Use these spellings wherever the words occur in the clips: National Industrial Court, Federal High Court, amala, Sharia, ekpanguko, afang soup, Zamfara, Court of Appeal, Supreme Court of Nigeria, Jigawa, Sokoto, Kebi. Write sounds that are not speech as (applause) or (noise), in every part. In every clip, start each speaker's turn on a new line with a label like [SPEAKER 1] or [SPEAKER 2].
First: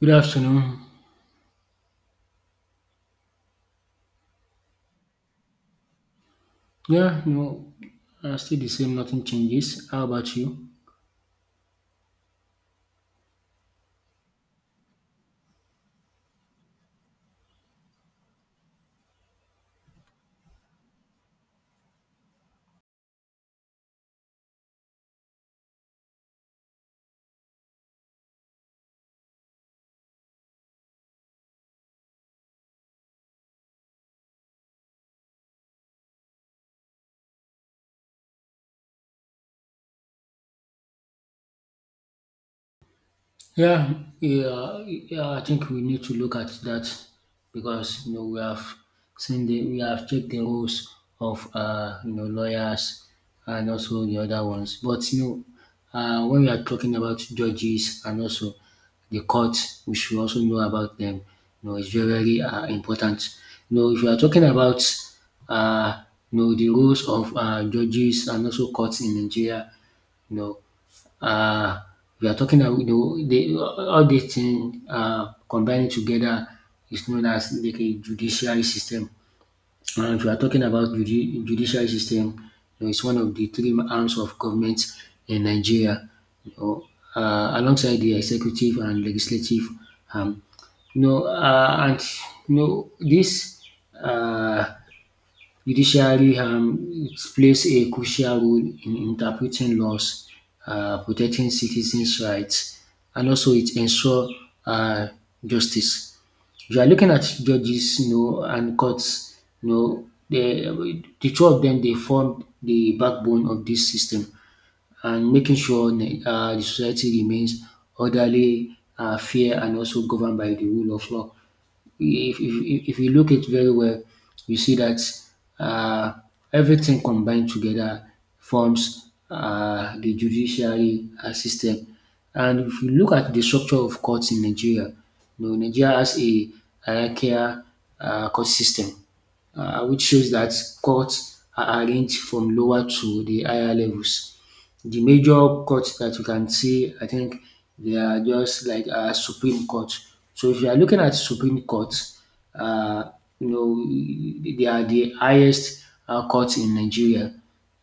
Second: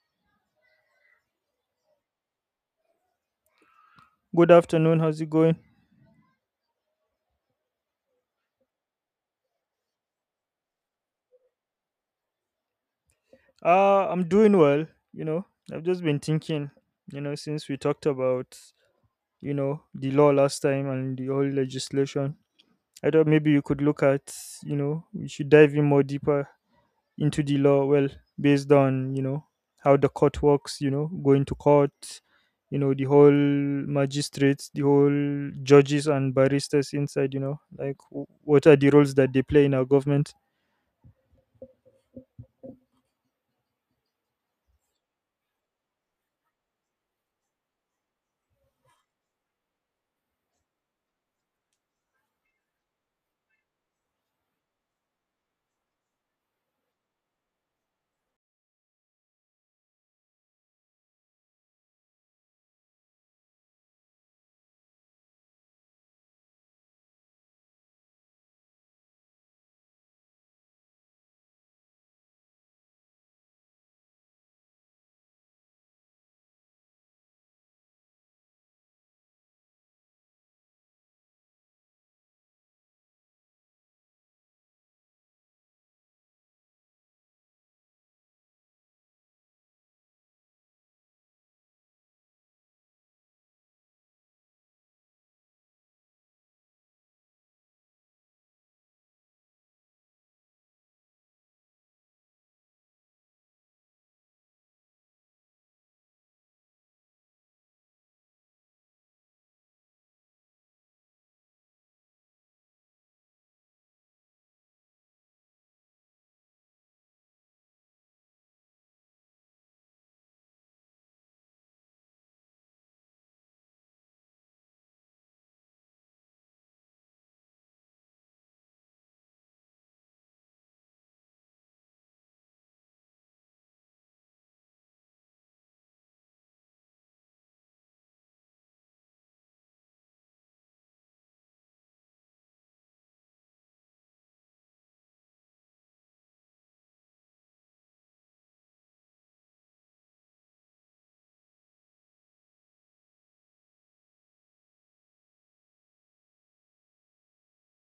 [SPEAKER 1] Good afternoon.
[SPEAKER 2] Good afternoon. How's it going?
[SPEAKER 1] Yeah, no, Still the same, nothing changes. How about you?
[SPEAKER 2] I'm doing well. You know, I've just been thinking, since we talked about, the law last time and the whole legislation. I thought maybe you could look at, we should dive in more deeper into the law, well, based on, how the court works, going to court, the whole magistrates, the whole judges and barristers inside, like what are the roles that they play in our government?
[SPEAKER 1] Yeah, yeah, I think we need to look at that because you know we have seen the we have checked the roles of you know lawyers and also the other ones. But you know, when we are talking about judges and also the courts, we should also know about them. You know, it's very important. You know, if you are talking about uh you know the roles of judges and also courts in Nigeria, you know, um we are talking all these things combining together is known as like a judiciary system. And if we are talking about judiciary system, you know, it's one of the three arms of government in Nigeria, you know, alongside the executive and legislative arm. You know um and you know this. um Judiciary plays a crucial role in interpreting laws, protecting citizens right, and also it ensure um justice. If you are looking at judges, you know, and courts, you know, de de two of dem dey form de backbone of dis system and making sure de society remains orderly, fair, and also governed by de rule of law. If you look it very well, you see that uh, everything combined together forms the judiciary system. And if you look at the structure of courts in Nigeria, you know, Nigeria has a hierarchical court system, which shows that courts are arranged from lower to the higher levels. The major courts that you can see, I think they are just like Supreme Court. So if you are looking at Supreme Court, uh, you know they are the highest court in Nigeria,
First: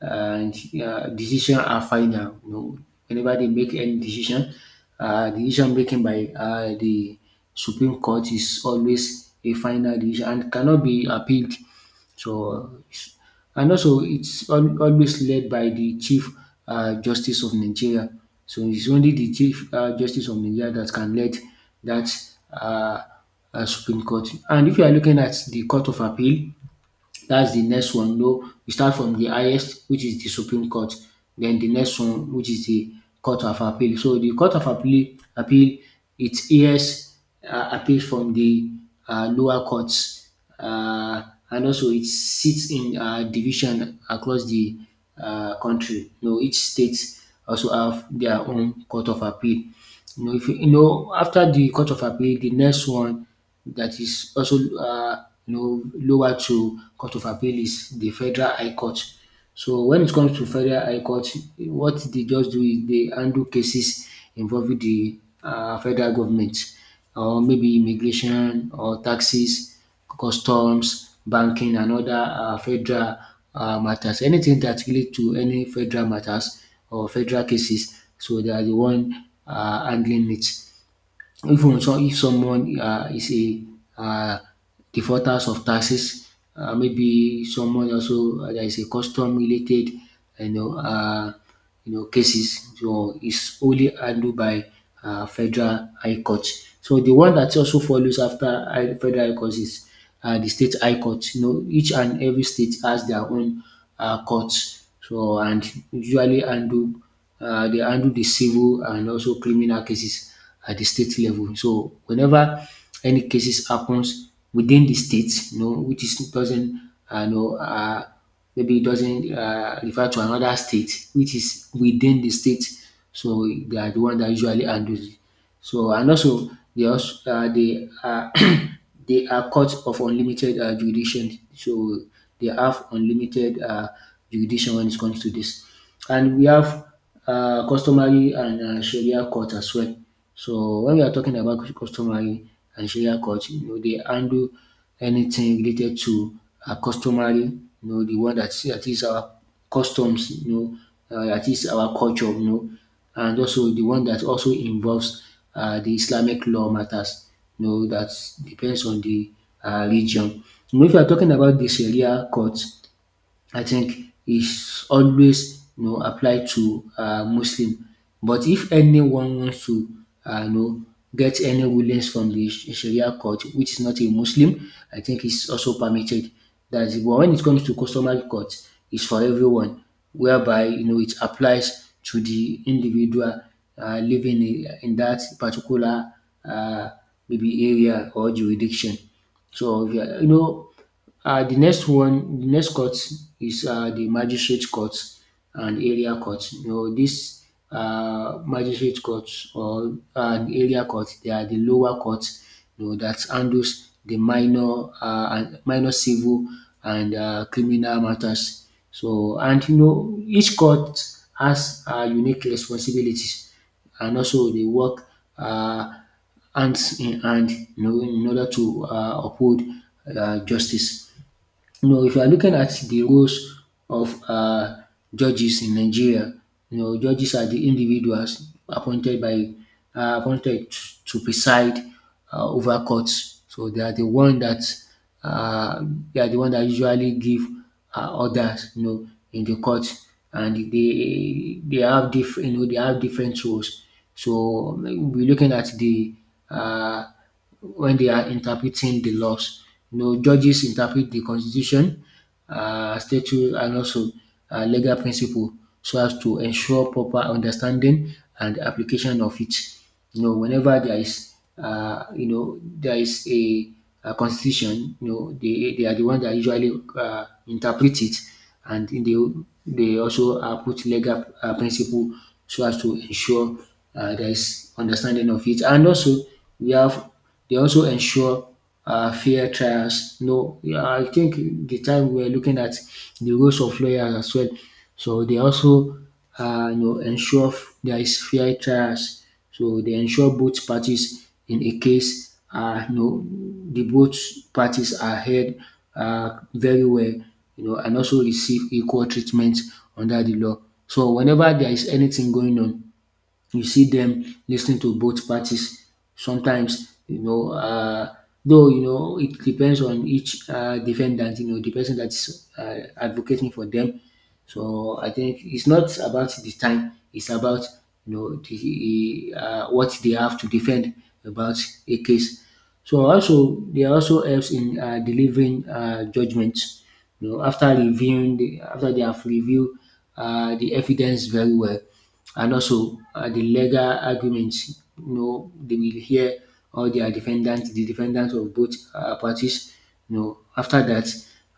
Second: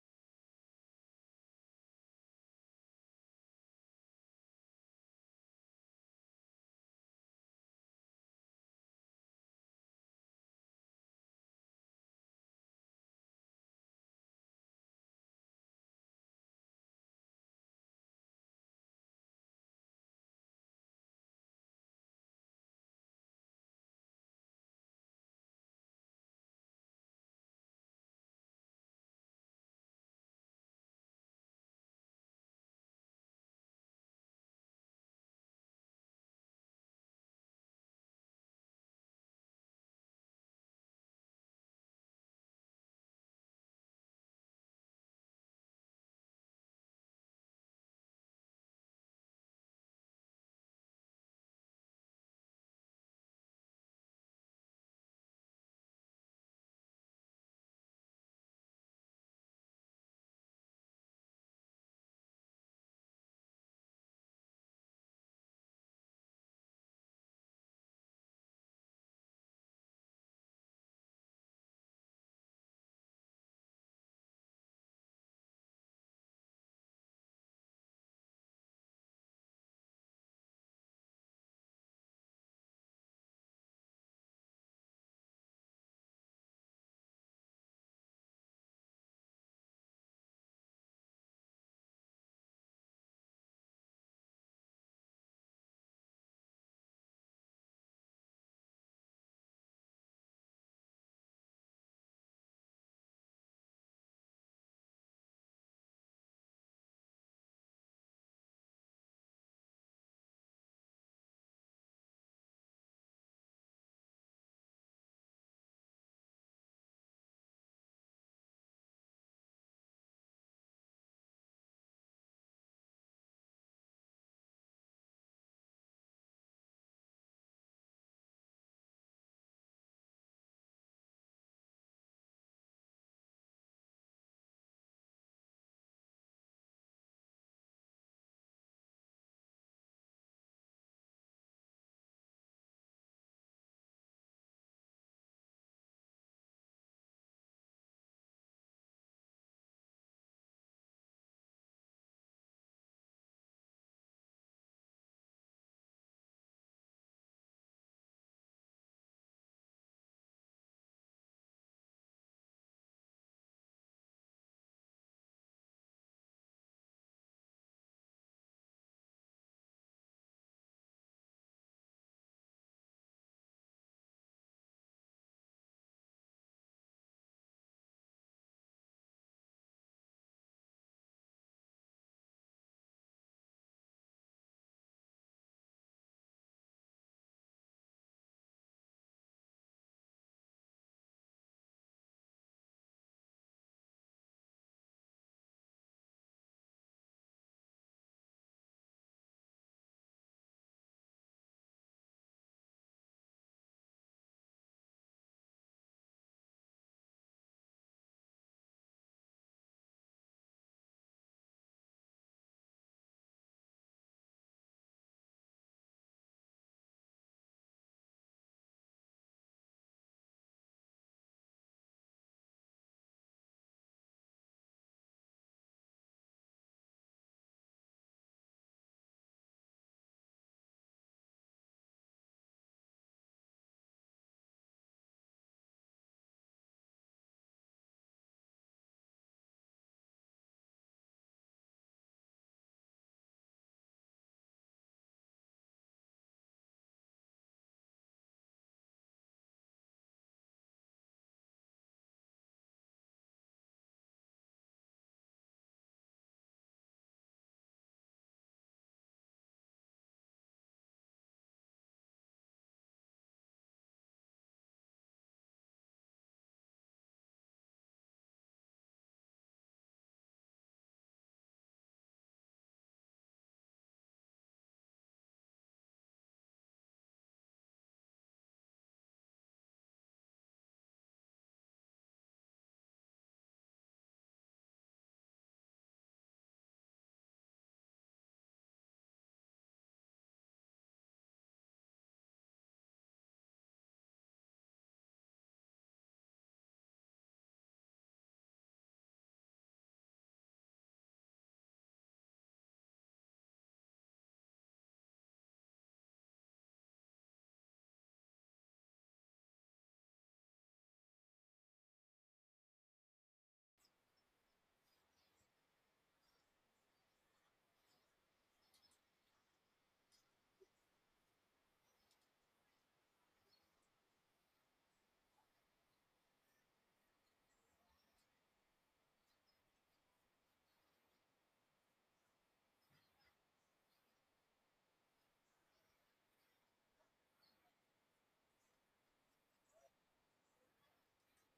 [SPEAKER 1] and decision are final. You know, whenever they make any decision, decision making by the Supreme Court is always a final decision and cannot be appealed. So, and also, it's always led by the Chief Justice of Nigeria. So it's only the Chief Justice of Nigeria that can lead that uh, Supreme Court. And if you are looking at the Court of Appeal, that's the next one. No, we start from the highest, which is the Supreme Court. Then the next one, which is the Court of Appeal. So the Court of Appeal, it hears appeals from the lower courts, uh, and also it sits in division across the country. You know, each state also have their own Court of Appeal. You know, if you you know after the court of appeal, the next one that is also you know lower to court of appeal is the federal high court. So when it comes to federal high court, what the judge do is they handle cases involving the federal government, or maybe immigration or taxes, customs, banking, and other federal matters. Anything that relate to any federal matters or federal cases, so they are the one handling it. Even so, if someone is a uh, defaulters of taxes, maybe someone also there is a custom related, you know, uh, you know, cases. So it's only handled by federal high courts. So the one that also follows after federal high court is the state high courts. You know, each and every state has their own courts. So, and usually handle they handle the civil and also criminal cases at the state level. So whenever any cases happens within the state, you know, which is doesn't uh, you know uh, maybe doesn't refer to another state, which is within the state. So they are the one that usually handles it. So and also they are (coughs) (clears throat) they are courts of unlimited jurisdiction. So they have unlimited jurisdiction when it comes to this. And we have customary and Sharia court as well. So when we are talking about customary and Sharia court, you know, they handle anything related to customary, you know, the one that is our customs, you know, that is our culture, you know, and also the one that also involves the Islamic law matters, you know, that depends on the region. You know, if you are talking about the Sharia court, I think is always you know apply to Muslim. But if anyone wants to you know get any rulings from the Sharia court which is not a Muslim, I think it's also permitted. That's it. But when it comes to customary court, it's for everyone, whereby you know it applies to the individual living in that particular uh, maybe area or jurisdiction. So yeah, you know the next one, the next court is the magistrate court and area court. You know, this magistrate court or an area court, they are the lower court, you know, that handles the minor civil and criminal matters. So, and you know, each court has unique responsibilities, and also they work Uh, hands in hand, you know, in order to uphold justice. You know, if you are looking at the roles of judges in Nigeria, you know, judges are the individuals appointed to preside over courts. So they are the one that uh, they are the one that usually give orders, you know, in the court, and they have different, you know, they have different roles. So we're looking at the uh, when they are interpreting the laws. You know, judges interpret the constitution, statute, and also legal principle, so as to ensure proper understanding and application of it. You know, whenever there is, you know, there is a constitution, you know, they are the one that usually interpret it, and they also put legal principle so as to ensure there is understanding of it. And also, we have they also ensure fair trials. No, yeah, I think the time we were looking at the roles of lawyers as well. So they also you know, ensure there is fair trials, so they ensure both parties in a case are you know the both parties are heard very well, you know, and also receive equal treatment under the law. So whenever there is anything going on, you see them listening to both parties sometimes, you know, though you know it depends on each defendant, you know the person that's advocating for them. So I think it's not about the time, it's about you know what they have to defend about a case. So also they also helps in delivering judgments. You know, after they have reviewed the evidence very well, and also the legal arguments. You know, they will hear all their defendants, the defendants of both parties. You know, after that,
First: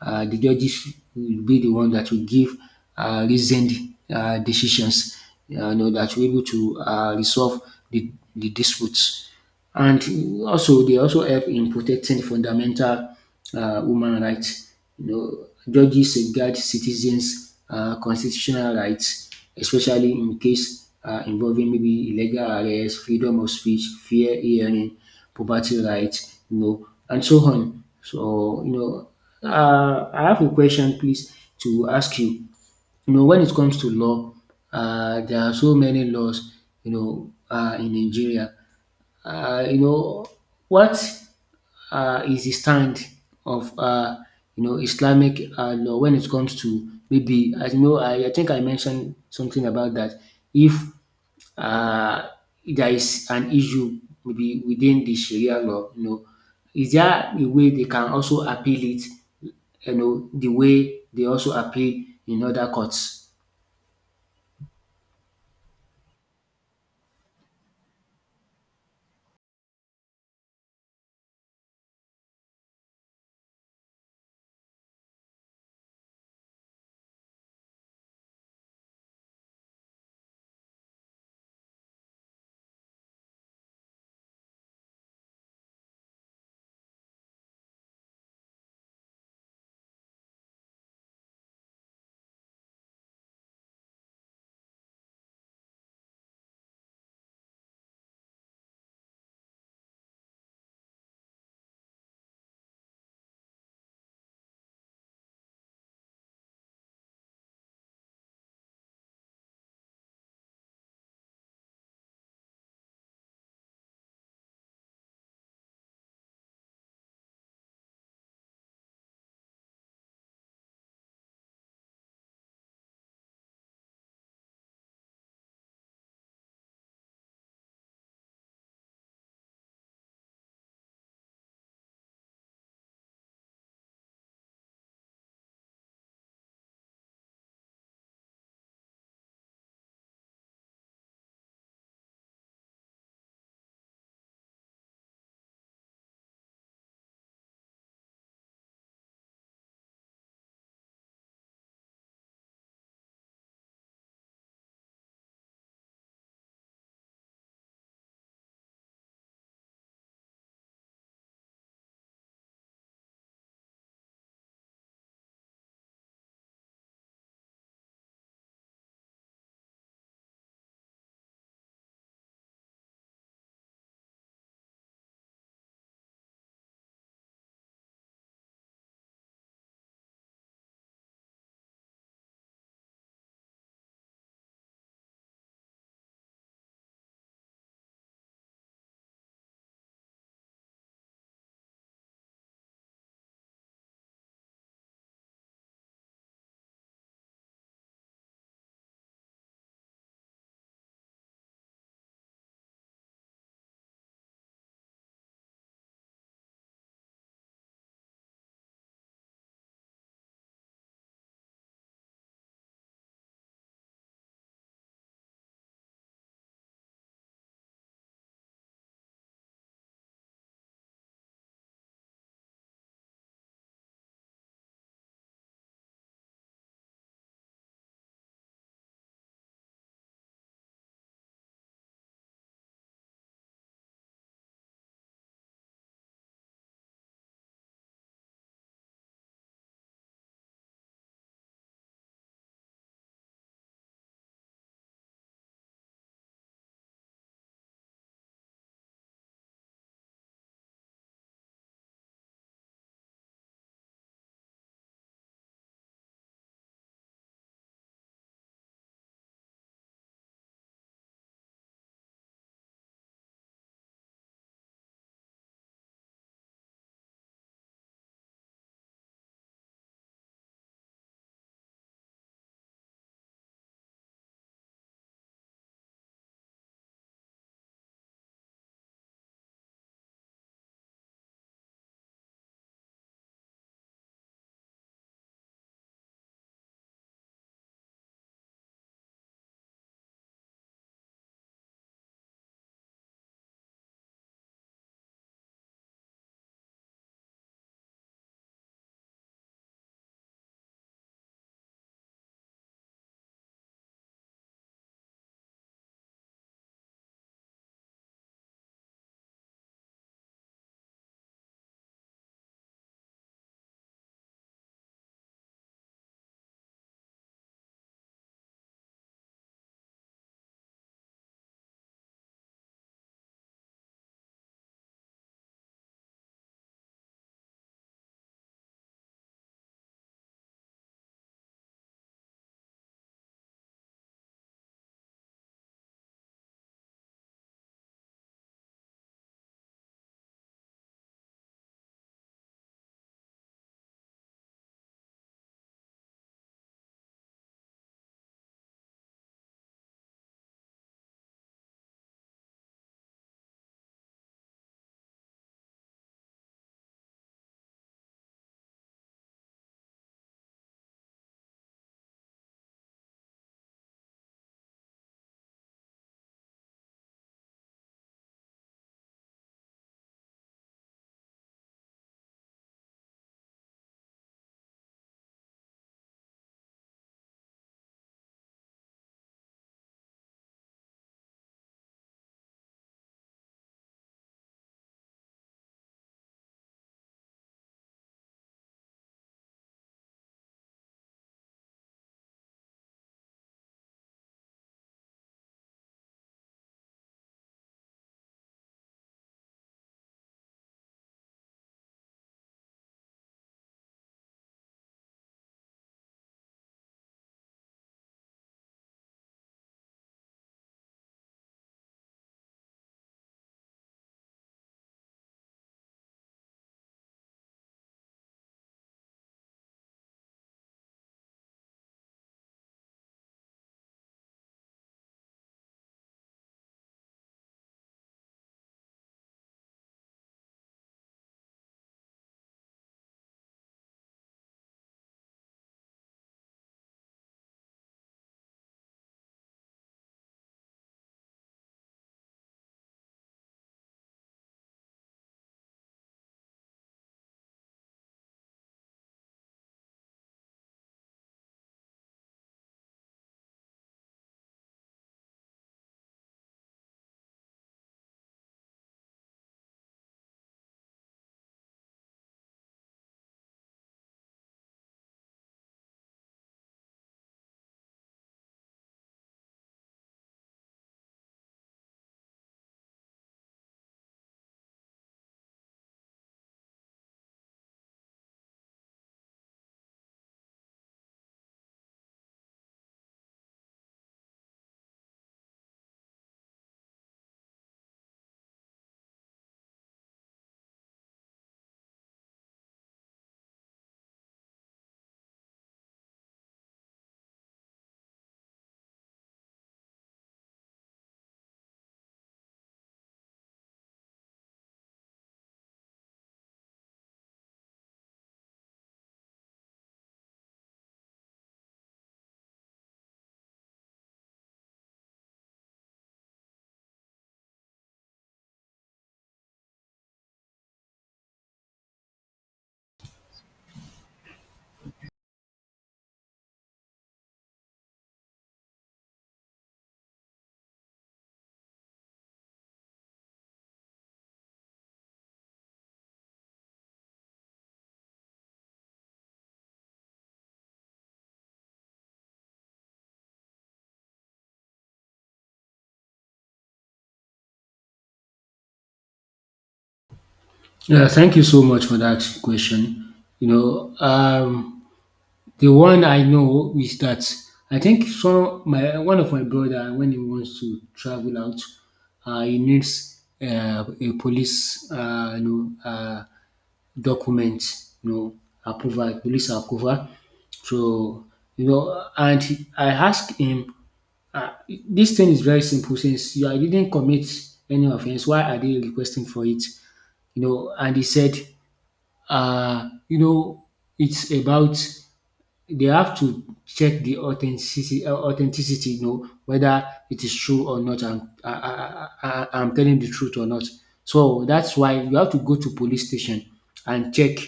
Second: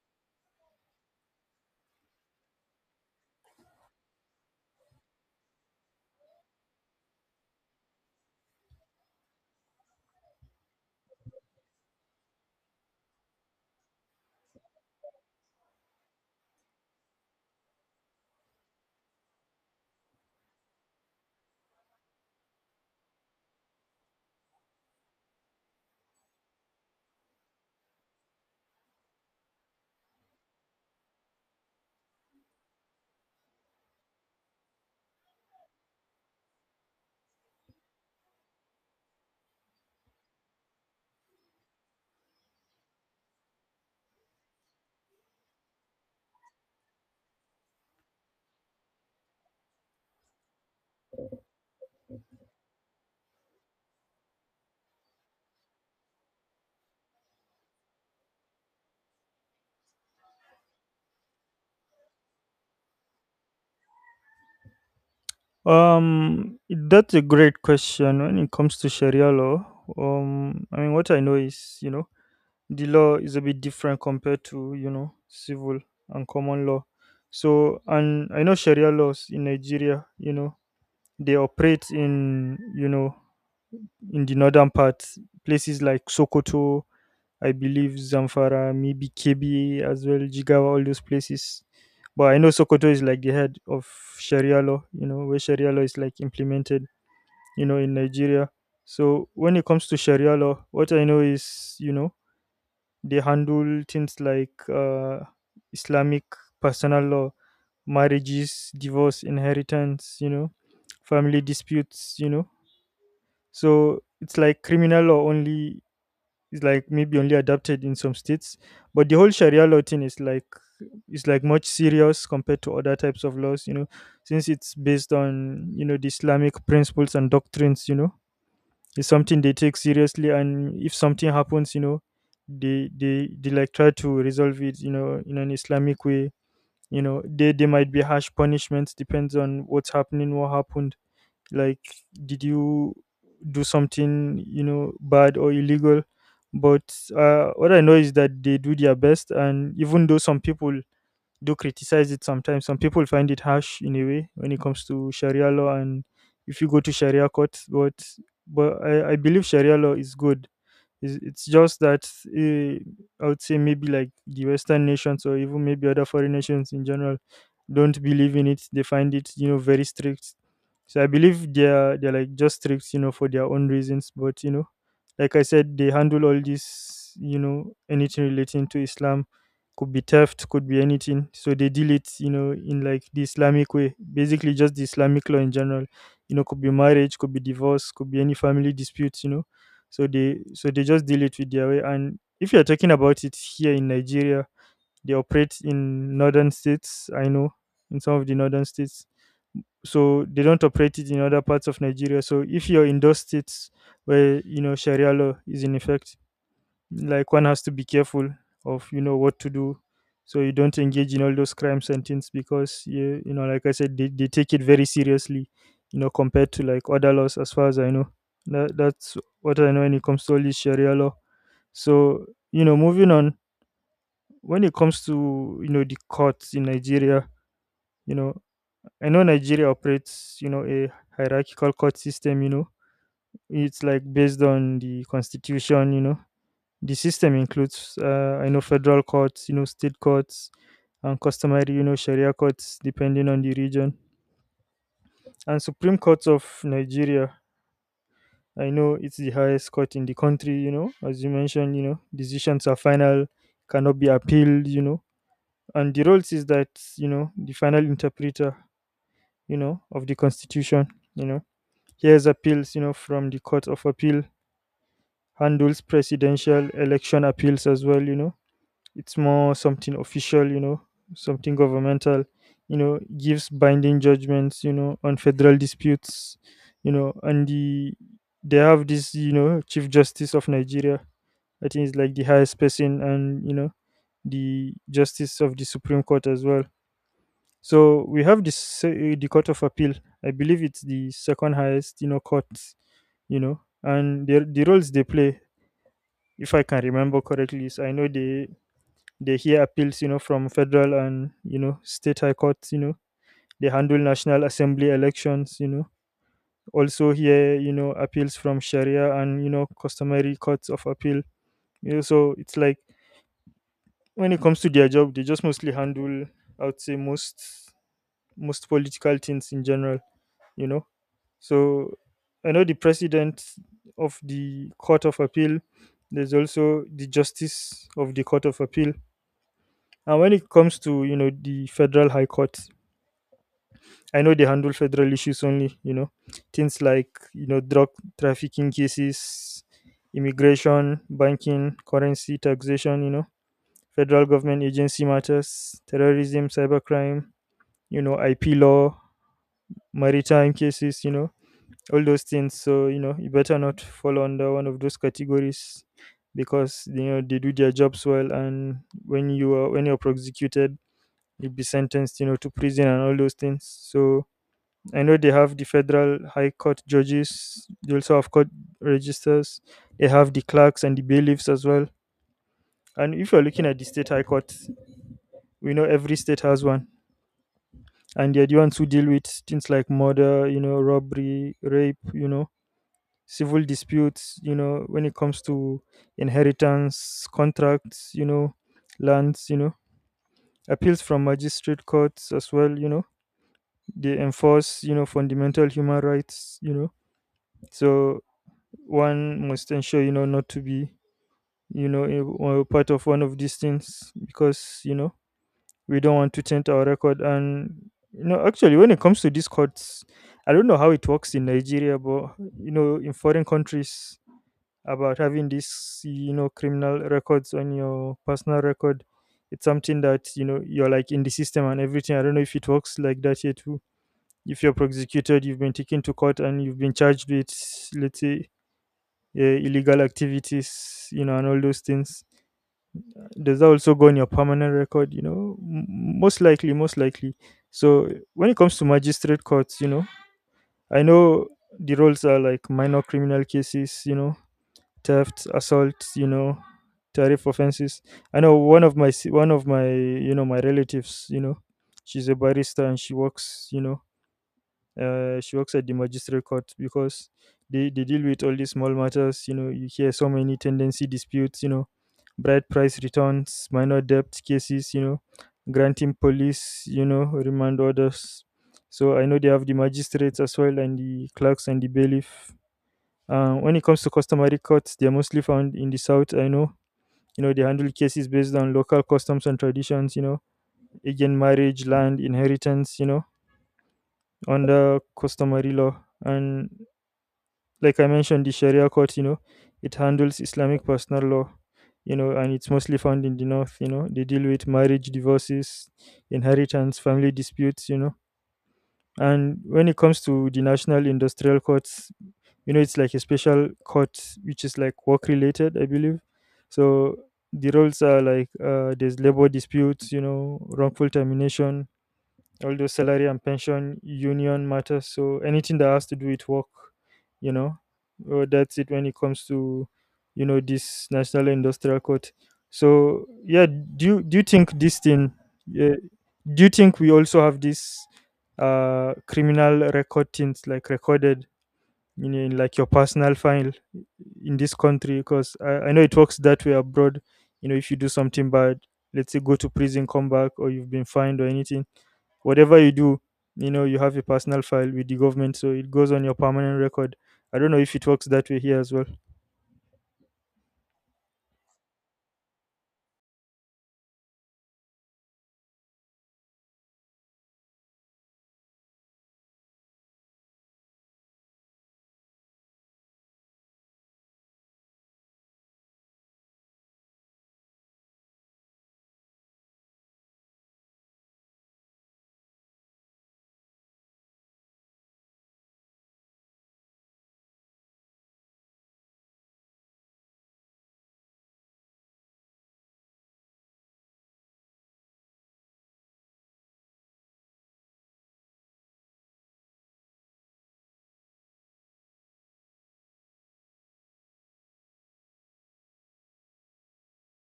[SPEAKER 1] the judges will be the one that will give reasoned decisions you know, that will be able to resolve the disputes. And also they also help in protecting fundamental human rights. You know, judges safeguard citizens constitutional rights, especially in case involving maybe illegal arrest, freedom of speech, fair hearing, property rights, you know, and so on. So, you know, I have a question please to ask you. You know, when it comes to law, there are so many laws, you know, in Nigeria, you know, what is the stand of you know Islamic law when it comes to maybe I think I mentioned something about that. If uh, there is an issue maybe within the Sharia law, you know, is there a way they can also appeal it? You know, the way they also appeal in other courts.
[SPEAKER 2] That's a great question when it comes to Sharia law. I mean, what I know is, the law is a bit different compared to, civil and common law. So, and I know Sharia laws in Nigeria, they operate in, in the northern part, places like Sokoto, I believe Zamfara, maybe Kebi as well, Jigawa, all those places. But I know Sokoto is like the head of Sharia law, where Sharia law is like implemented, in Nigeria. So when it comes to Sharia law, what I know is, they handle things like Islamic personal law, marriages, divorce, inheritance, family disputes. So it's like criminal law only is like maybe only adopted in some states, but the whole Sharia law thing is like much serious compared to other types of laws, since it's based on the Islamic principles and doctrines. It's something they take seriously, and if something happens, they like try to resolve it, in an Islamic way. They might be harsh punishments, depends on what's happening, what happened. Like, did you do something, bad or illegal? But what I know is that they do their best, and even though some people do criticize it sometimes. Some people find it harsh in a way when it comes to Sharia law, and if you go to Sharia courts, but but I believe Sharia law is good. It's just that I would say maybe like the Western nations or even maybe other foreign nations in general don't believe in it. They find it, very strict. So I believe they're like just strict, for their own reasons. But like I said, they handle all this, anything relating to Islam, could be theft, could be anything. So they deal it, in like the Islamic way, basically just the Islamic law in general. Could be marriage, could be divorce, could be any family disputes. So they just deal it with their way. And if you're talking about it here in Nigeria, they operate in northern states, I know, in some of the northern states. So they don't operate it in other parts of Nigeria. So if you're in those states where Sharia law is in effect, like one has to be careful of what to do, so you don't engage in all those crimes and things, because like I said, they take it very seriously, compared to like other laws, as far as I know. That's what I know when it comes to all this Sharia law. So, moving on, when it comes to the courts in Nigeria, you know I know Nigeria operates, a hierarchical court system. It's like based on the constitution. The system includes, I know, federal courts, state courts, and customary, Sharia courts, depending on the region. And Supreme Court of Nigeria, I know it's the highest court in the country, as you mentioned, decisions are final, cannot be appealed. And the rules is that, the final interpreter, of the constitution, you know, hears appeals, from the Court of Appeal, handles presidential election appeals as well. It's more something official, something governmental, gives binding judgments, on federal disputes. And the they have this, Chief Justice of Nigeria. I think it's like the highest person, and the Justice of the Supreme Court as well. So we have this, the Court of Appeal. I believe it's the second highest, court. And the roles they play, if I can remember correctly, is I know they hear appeals, from federal and, state high courts. They handle national assembly elections, also hear, appeals from Sharia and, customary courts of appeal. So it's like, when it comes to their job, they just mostly handle, I would say, most political things in general. you know so I know the president of the Court of Appeal, there's also the Justice of the Court of Appeal. And when it comes to, the federal high court, I know they handle federal issues only, things like, drug trafficking cases, immigration, banking, currency, taxation, federal government agency matters, terrorism, cybercrime, IP law, maritime cases, all those things. So, you better not fall under one of those categories because, they do their jobs well. And when you're prosecuted, you'll be sentenced, to prison and all those things. So, I know they have the federal high court judges. They also have court registers. They have the clerks and the bailiffs as well. And if you're looking at the state high court, we know every state has one, and they're the ones who deal with things like murder, robbery, rape, civil disputes, when it comes to inheritance, contracts, lands, appeals from magistrate courts as well, they enforce, fundamental human rights. So one must ensure, not to be, a, or part of one of these things, because we don't want to taint our record. And actually, when it comes to these courts, I don't know how it works in Nigeria, but in foreign countries, about having these, criminal records on your personal record, it's something that, you're like in the system and everything. I don't know if it works like that here too. If you're prosecuted, you've been taken to court and you've been charged with, let's say, yeah, illegal activities, and all those things. Does that also go on your permanent record? Most likely, most likely. So when it comes to magistrate courts, I know the roles are like minor criminal cases, theft, assault, tariff offenses. I know one of my, relatives, she's a barrister and she works, she works at the magistrate court because they deal with all these small matters. You hear so many tendency disputes, bride price returns, minor debt cases, granting police, remand orders. So I know they have the magistrates as well, and the clerks and the bailiff. When it comes to customary courts, they're mostly found in the south. I know, they handle cases based on local customs and traditions. Again, marriage, land, inheritance. Under customary law, and like I mentioned, the Sharia court, it handles Islamic personal law, and it's mostly found in the north, They deal with marriage, divorces, inheritance, family disputes. And when it comes to the national industrial courts, it's like a special court which is like work related, I believe. So the roles are like, there's labor disputes, wrongful termination, all those salary and pension union matters. So anything that has to do with work, you know, that's it when it comes to, this national industrial court. So yeah, do you think this thing? Uh, do you think we also have this criminal record things, like recorded in like your personal file in this country? Because I know it works that way abroad. If you do something bad, let's say go to prison, come back, or you've been fined or anything, whatever you do, you have a personal file with the government, so it goes on your permanent record. I don't know if it works that way here as well.
[SPEAKER 1] Yeah, thank you so much for that question. You know, the one I know is that I think some my one of my brother, when he wants to travel out, he needs a police, document, you know, approval, police approval. So you know, I asked him, uh, this thing is very simple. Since you didn't commit any offense, why are they requesting for it? You know, and he said, you know, it's about they have to check the authenticity you know, whether it is true or not. I'm, I- I'm telling the truth or not. So that's why you have to go to police station and check.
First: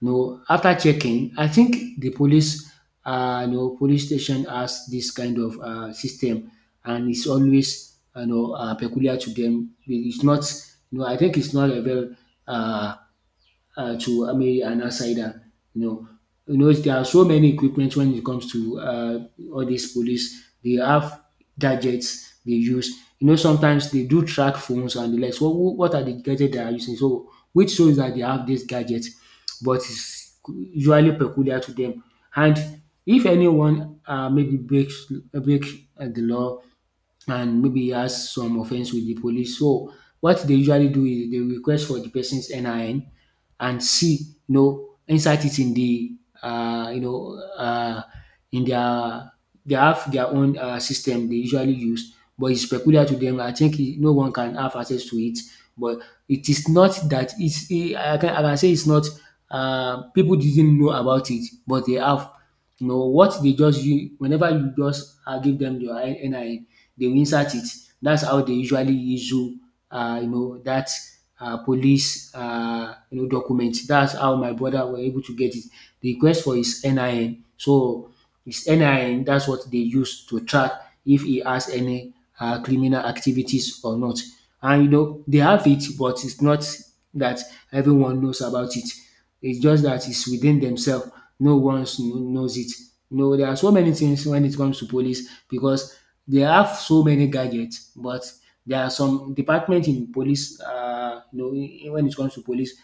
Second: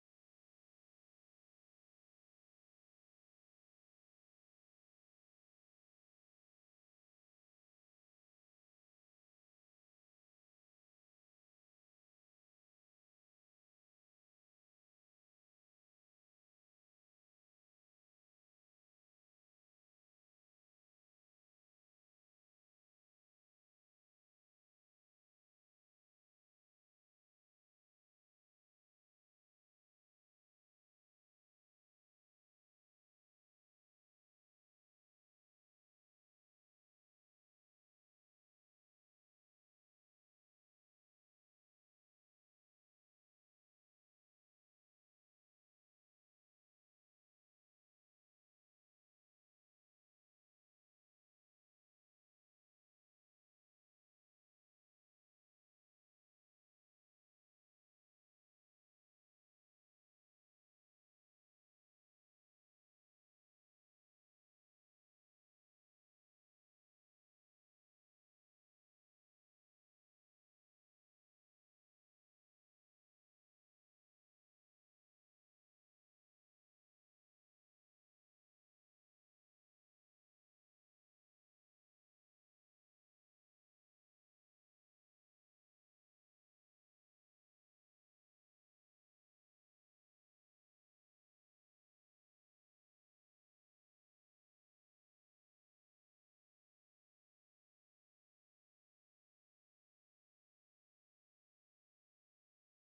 [SPEAKER 1] You know, after checking, I think the police, you know, police station has this kind of system, and it's always peculiar to them. It's not, you know, I think it's not a very uh, to maybe an outsider. You know, there are so many equipment when it comes to all these police. They have gadgets they use. You know, sometimes they do track phones and the likes. What are the gadgets they are using? So, which shows that they have these gadgets, but it's usually peculiar to them. And if anyone maybe breaks break the law and maybe he has some offense with the police. So what they usually do is they request for the person's NIN and see, you know, insert it in the, uh, you know, uh, in their, they have their own system they usually use, but it's peculiar to them. I think no one can have access to it, but it is not that it's, I can say it's not, people didn't know about it, but they have. You know, what whenever you just give them your NIN, they will insert it. That's how they usually issue, you know, that police, you know, document. That's how my brother were able to get it. The request for his NIN. So his NIN, that's what they use to track if he has any criminal activities or not. And you know, they have it, but it's not that everyone knows about it. It's just that it's within themselves. No one knows it. You know, there are so many things when it comes to police because they have so many gadgets, but there are some departments in police, when it comes to police,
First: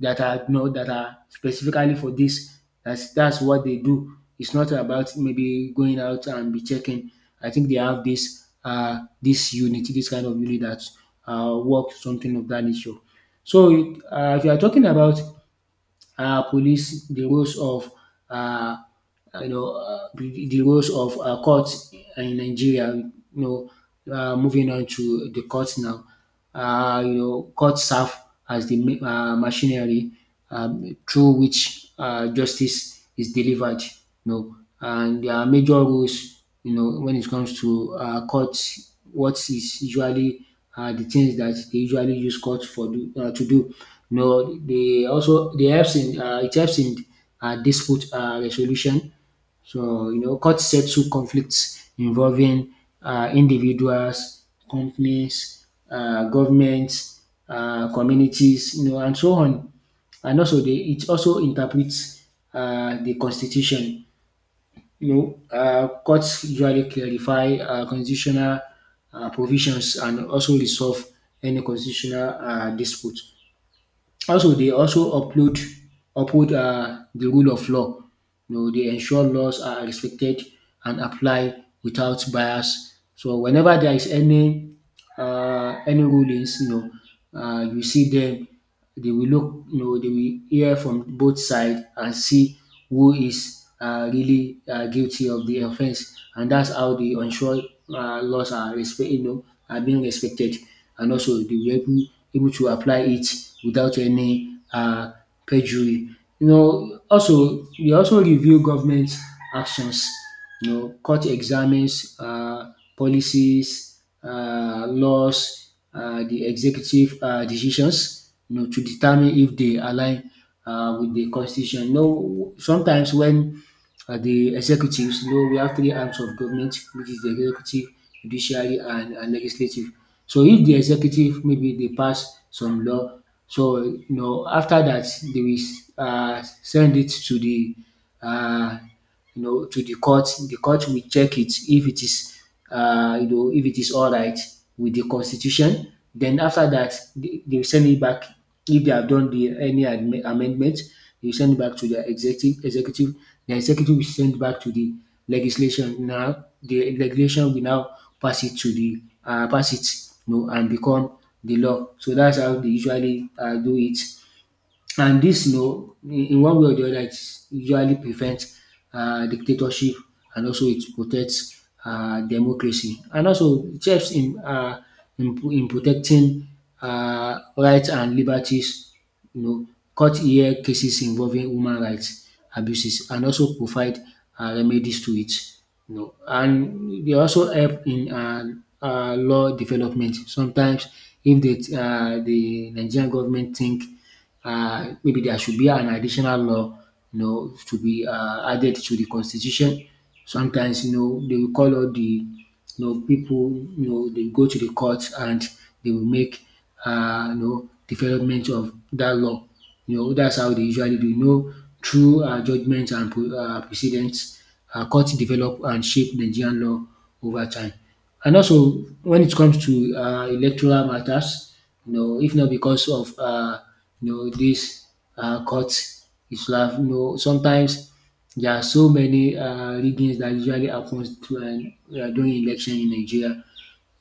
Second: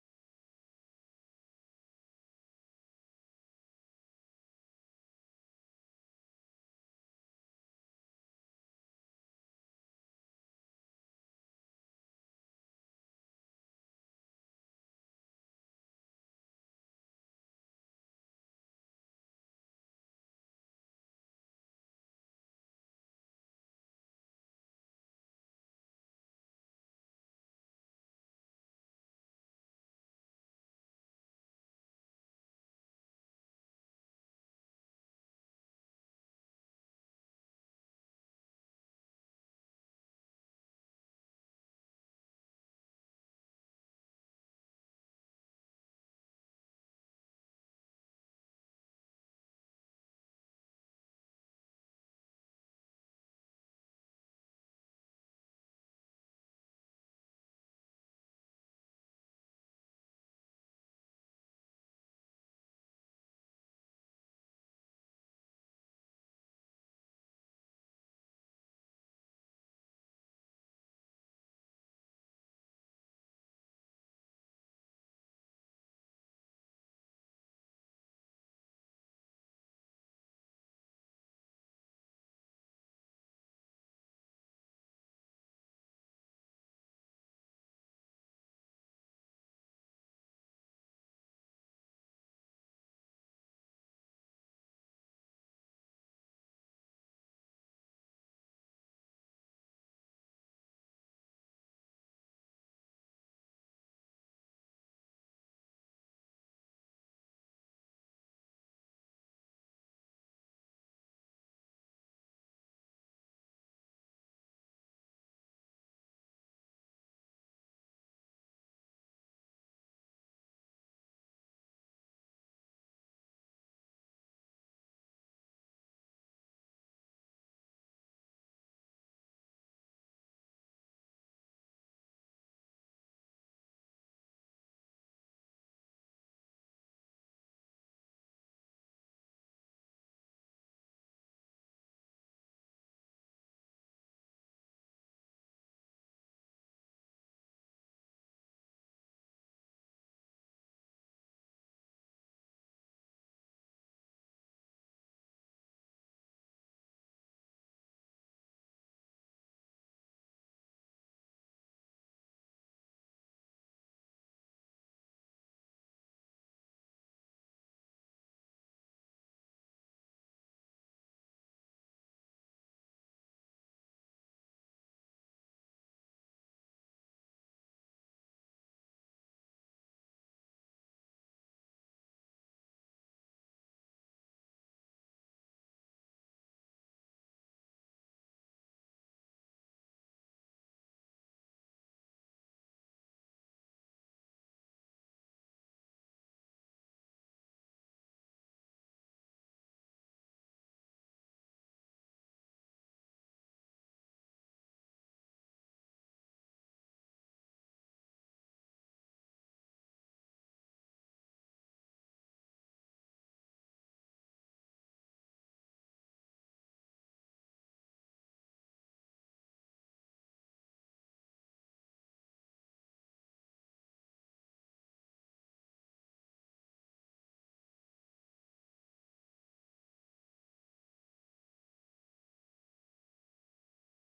[SPEAKER 1] that are that are specifically for this. That's what they do. It's not about maybe going out and be checking. I think they have this unit, this kind of unit that work something of that nature. So if you are talking about police, the roles of uh, you know the roles of courts in Nigeria. You know, moving on to the courts now. You know, courts serve as the machinery through which justice is delivered. You know, and there are major rules. You know, when it comes to courts, what is usually the things that they usually use court for do, to do. You know, they helps in it helps in dispute resolution. So you know, court settle conflicts involving individuals, companies, governments, communities, you know, and so on. And also, it also interprets the constitution. You know, courts usually clarify constitutional provisions and also resolve any constitutional dispute. Also, they also upload uphold the rule of law. You know, they ensure laws are respected and apply without bias. So whenever there is any rulings, you see them. They will look, you know, they will hear from both sides and see who is really guilty of the offense, and that's how the unsure laws are respect, you know, are being respected, and also they were able, able to apply it without any perjury. You know, also we also review government actions. You know, court examines policies, laws, the executive decisions, you know, to determine if they align with the constitution. You know, sometimes when the executives, you know, we have three arms of government, which is the executive, judiciary, and legislative. So if the executive maybe they pass some law, so you know after that they will send it to the uh, you know, to the court. The court will check it if it is, you know, if it is all right with the constitution. Then after that, they will send it back. If they have done the any amendment, they will send it back to the executive. The executive will send back to the legislation. Now the legislation will now pass it, you know, and become the law. So that's how they usually do it. And this, you know, in one way or the other, it usually prevents dictatorship and also it protects democracy. And also, it helps in protecting rights and liberties, you know, court hear cases involving human rights abuses and also provide remedies to it. You know, and they also help in law development. Sometimes, if the Nigerian government think maybe there should be an additional law, you know, to be added to the constitution. Sometimes, you know, they will call all the people, you know, they go to the court and they will make you know development of that law. You know, that's how they usually do. You know, through judgments and precedents, court develop and shape Nigerian law over time. And also, when it comes to electoral matters, you know, if not because of you know this court, it's like have you know sometimes there are so many riggings that usually happens to, during election in Nigeria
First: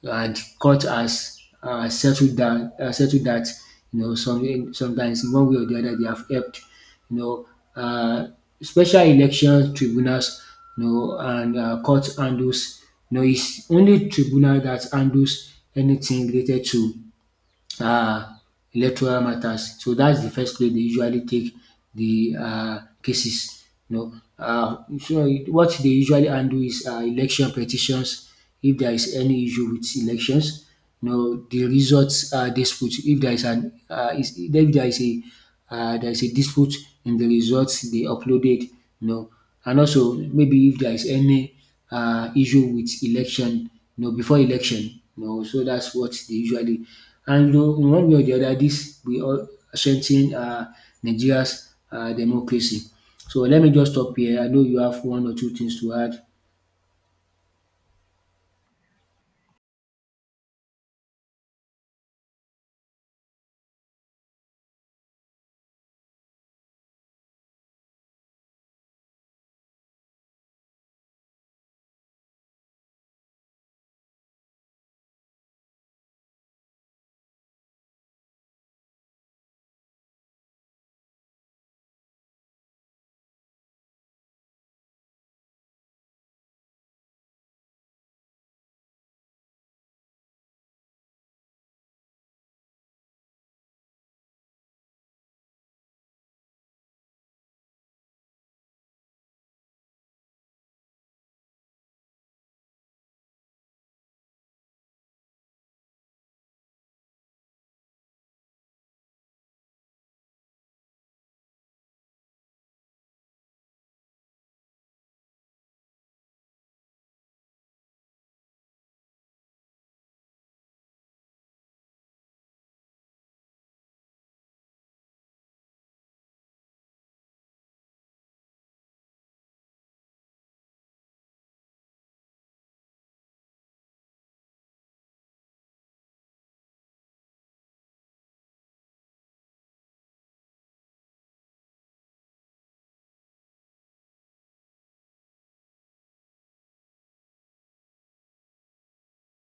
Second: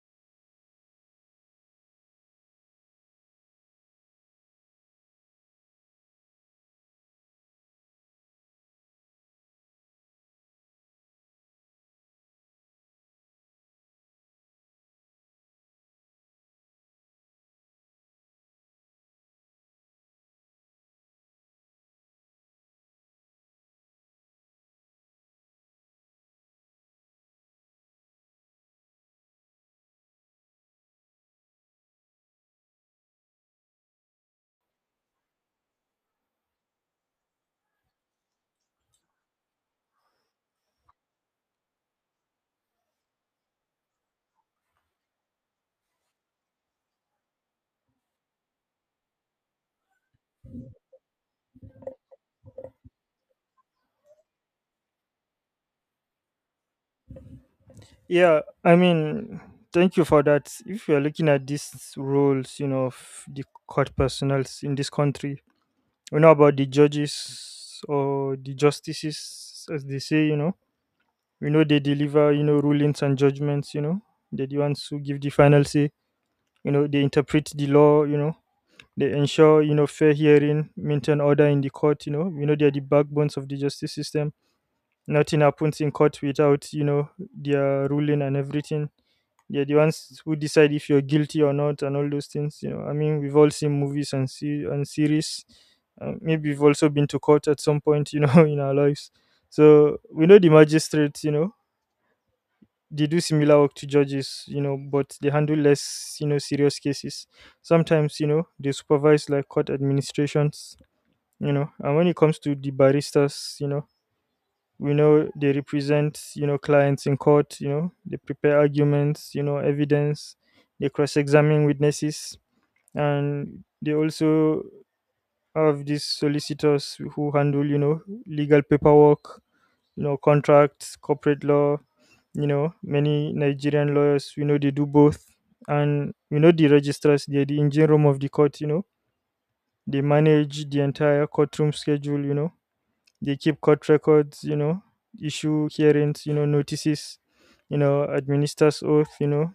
[SPEAKER 1] and court has settled that you know sometimes in one way or the other they have helped you know uh, special election tribunals you know and court handles you know it's only tribunal that handles anything related to uh, electoral matters. So that's the first place they usually take the cases. You know, so what they usually handle is election petitions. If there is any issue with elections, you know, the results dispute. If there if there is a there is a dispute in the results they uploaded, you know, and also maybe if there is any issue with election, you know, before election. You know, so that's what they usually. And you know, in one way or the other, this we all strengthen Nigeria's democracy. So let me just stop here. I know you have one or two things to add.
[SPEAKER 2] Yeah, I mean, thank you for that. If you're looking at these roles, of the court personals in this country, we know about the judges or the justices, as they say, they deliver rulings and judgments, they're the ones who give the final say, they interpret the law, they ensure fair hearing, maintain order in the court. They're the backbones of the justice system. Nothing happens in court without their ruling and everything. They're the ones who decide if you're guilty or not and all those things. I mean, we've all seen movies and see and series. Maybe we've also been to court at some point, (laughs) in our lives. So we know the magistrates. They do similar work to judges, but they handle less, serious cases. Sometimes, they supervise like court administrations, And when it comes to the baristas, we know they represent, clients in court, they prepare arguments, evidence, they cross examine witnesses, and they also I have these solicitors who handle legal paperwork, contracts, corporate law. Many nigerian lawyers, they do both. And the registrars, they're the engine room of the court. They manage the entire courtroom schedule, they keep court records, issue hearings, notices, administers oath,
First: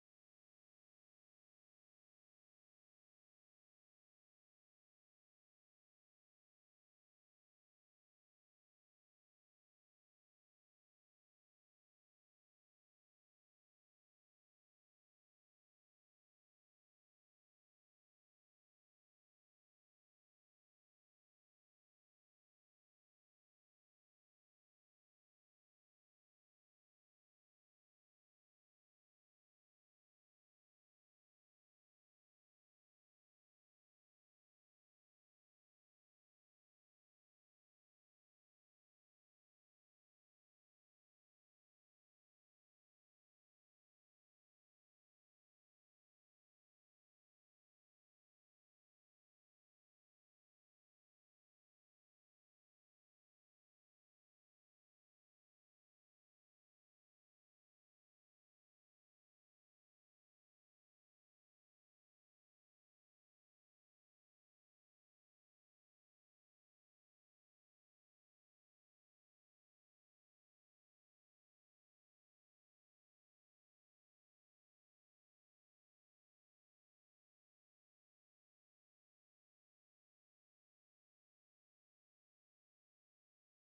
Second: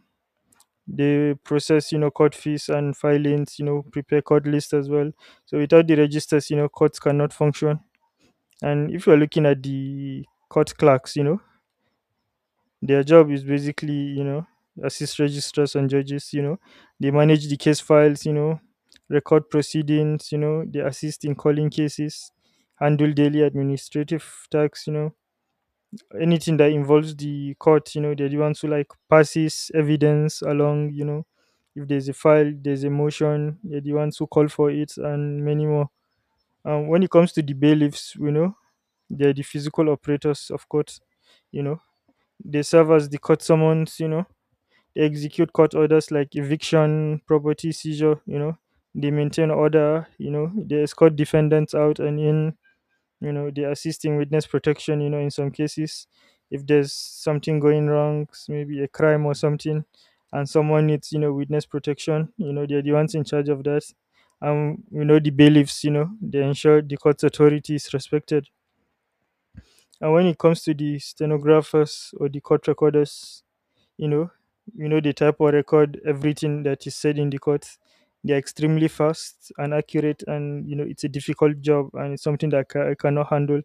[SPEAKER 2] they process court fees and filings, prepare court lists as well. So without the registers, courts cannot function. And if you're looking at the court clerks, their job is basically assist registrars and judges, they manage the case files, record proceedings, they assist in calling cases, handle daily administrative tasks. Anything that involves the court, they're the ones who like passes evidence along. If there's a file, there's a motion, they're the ones who call for it and many more. When it comes to the bailiffs, they're the physical operators of court. you know, they serve as the court summons, they execute court orders like eviction, property seizure. They maintain order, they escort defendants out and in. They assist in witness protection in some cases. If there's something going wrong, maybe a crime or something, and someone needs witness protection, they're the ones in charge of that. And the bailiffs, they ensure the court's authority is respected. And when it comes to the stenographers or the court recorders, you know they type or record everything that is said in the court. They are extremely fast and accurate, and it's a difficult job, and it's something that I cannot handle.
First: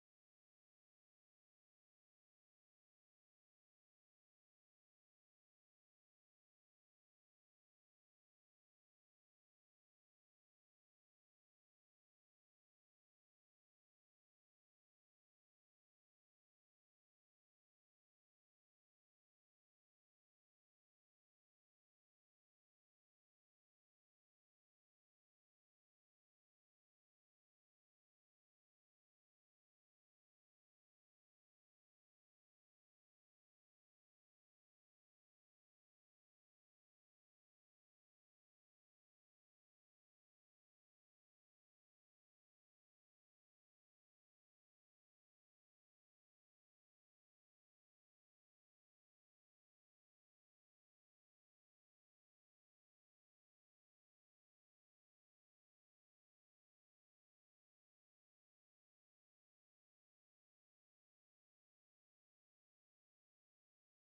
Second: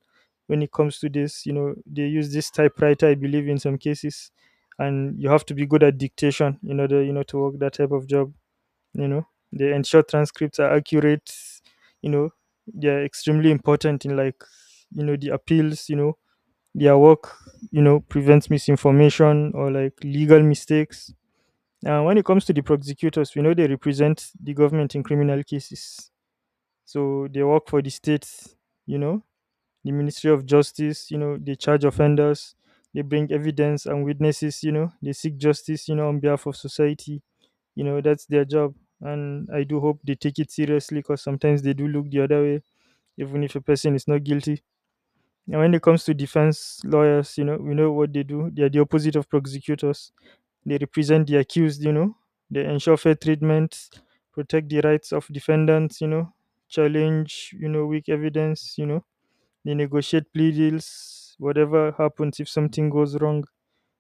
[SPEAKER 2] When it comes to this, they use this typewriter, I believe, in some cases. And you have to be good at dictation in order, to work that type of job. you know they ensure transcripts are accurate. you know they are extremely important in like the appeals. Their work prevents misinformation or like legal mistakes. When it comes to the prosecutors, we know they represent the government in criminal cases. So they work for the state, you know the ministry of justice. They charge offenders, they bring evidence and witnesses, they seek justice on behalf of society. That's their job. And I do hope they take it seriously, because sometimes they do look the other way, even if a person is not guilty. And when it comes to defense lawyers, we know what they do. They are the opposite of prosecutors. They represent the accused, they ensure fair treatment, protect the rights of defendants, challenge, weak evidence, they negotiate plea deals, whatever happens if something goes wrong.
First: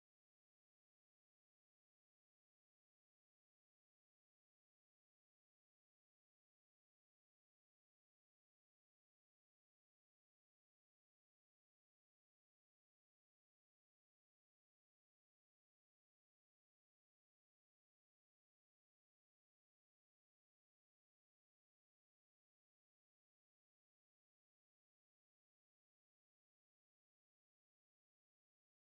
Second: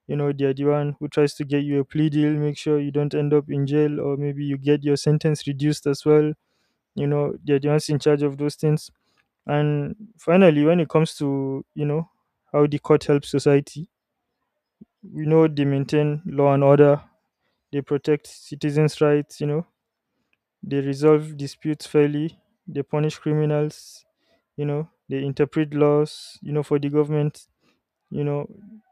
[SPEAKER 2] They are the one who tries to get you a plea deal, make sure you don't end up in jail, or maybe you get your sentence reduced as well. They're the ones in charge of those things. And finally, when it comes to, how the court helps society, we know they maintain law and order, they protect citizens' rights, they resolve disputes fairly, they punish criminals, they interpret laws, for the government, you know,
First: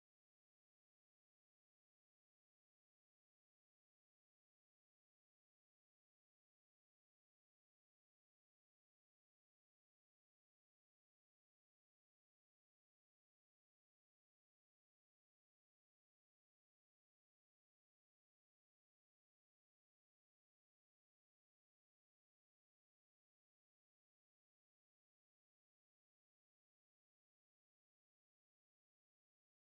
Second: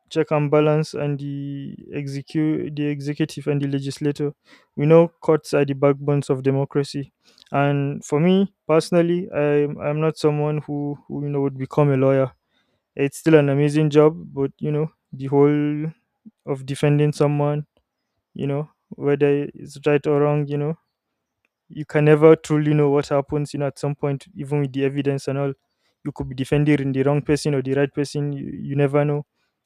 [SPEAKER 2] check and balance and the execute the executive and the legislature. We know courts are the backbones of democracy. And for me personally, I'm not someone who would become a lawyer. It's still an amazing job, but the whole of defending someone, whether it's right or wrong, you can never truly know what happens, at some point, even with the evidence and all. You could be defending the wrong person or the right person. You never know.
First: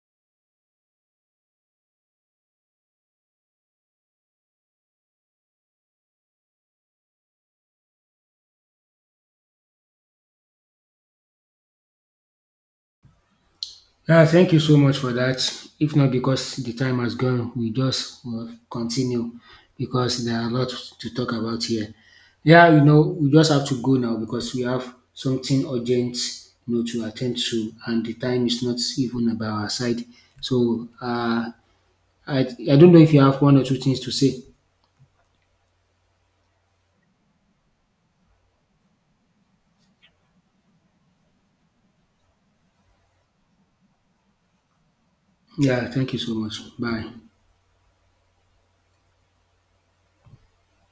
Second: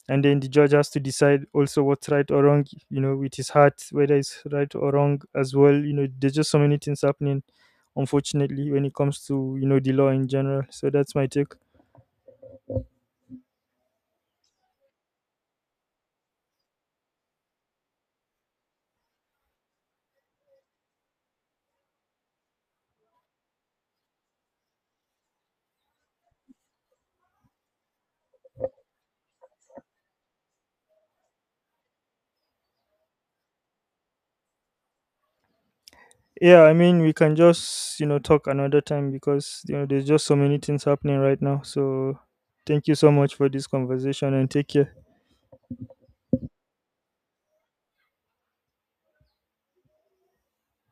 [SPEAKER 2] And then the judge has to decide also what's right or wrong, with his heart, whether it's right or wrong as well. There's just so many things happening, unfortunately, when it comes to, the law in general. So that's my take.
[SPEAKER 1] Yeah, thank you so much for that. If not because the time has gone, we just will continue because there are a lot to talk about here. Yeah, you know, we just have to go now because we have something urgent, you know, to attend to, and the time is not even by our side. So, I I don't know if you have one or two things to say.
[SPEAKER 2] Yeah, I mean, we can just, talk another time because, there's just so many things happening right now. So thank you so much for this conversation and take care.
[SPEAKER 1] Yeah, thank you so much. Bye.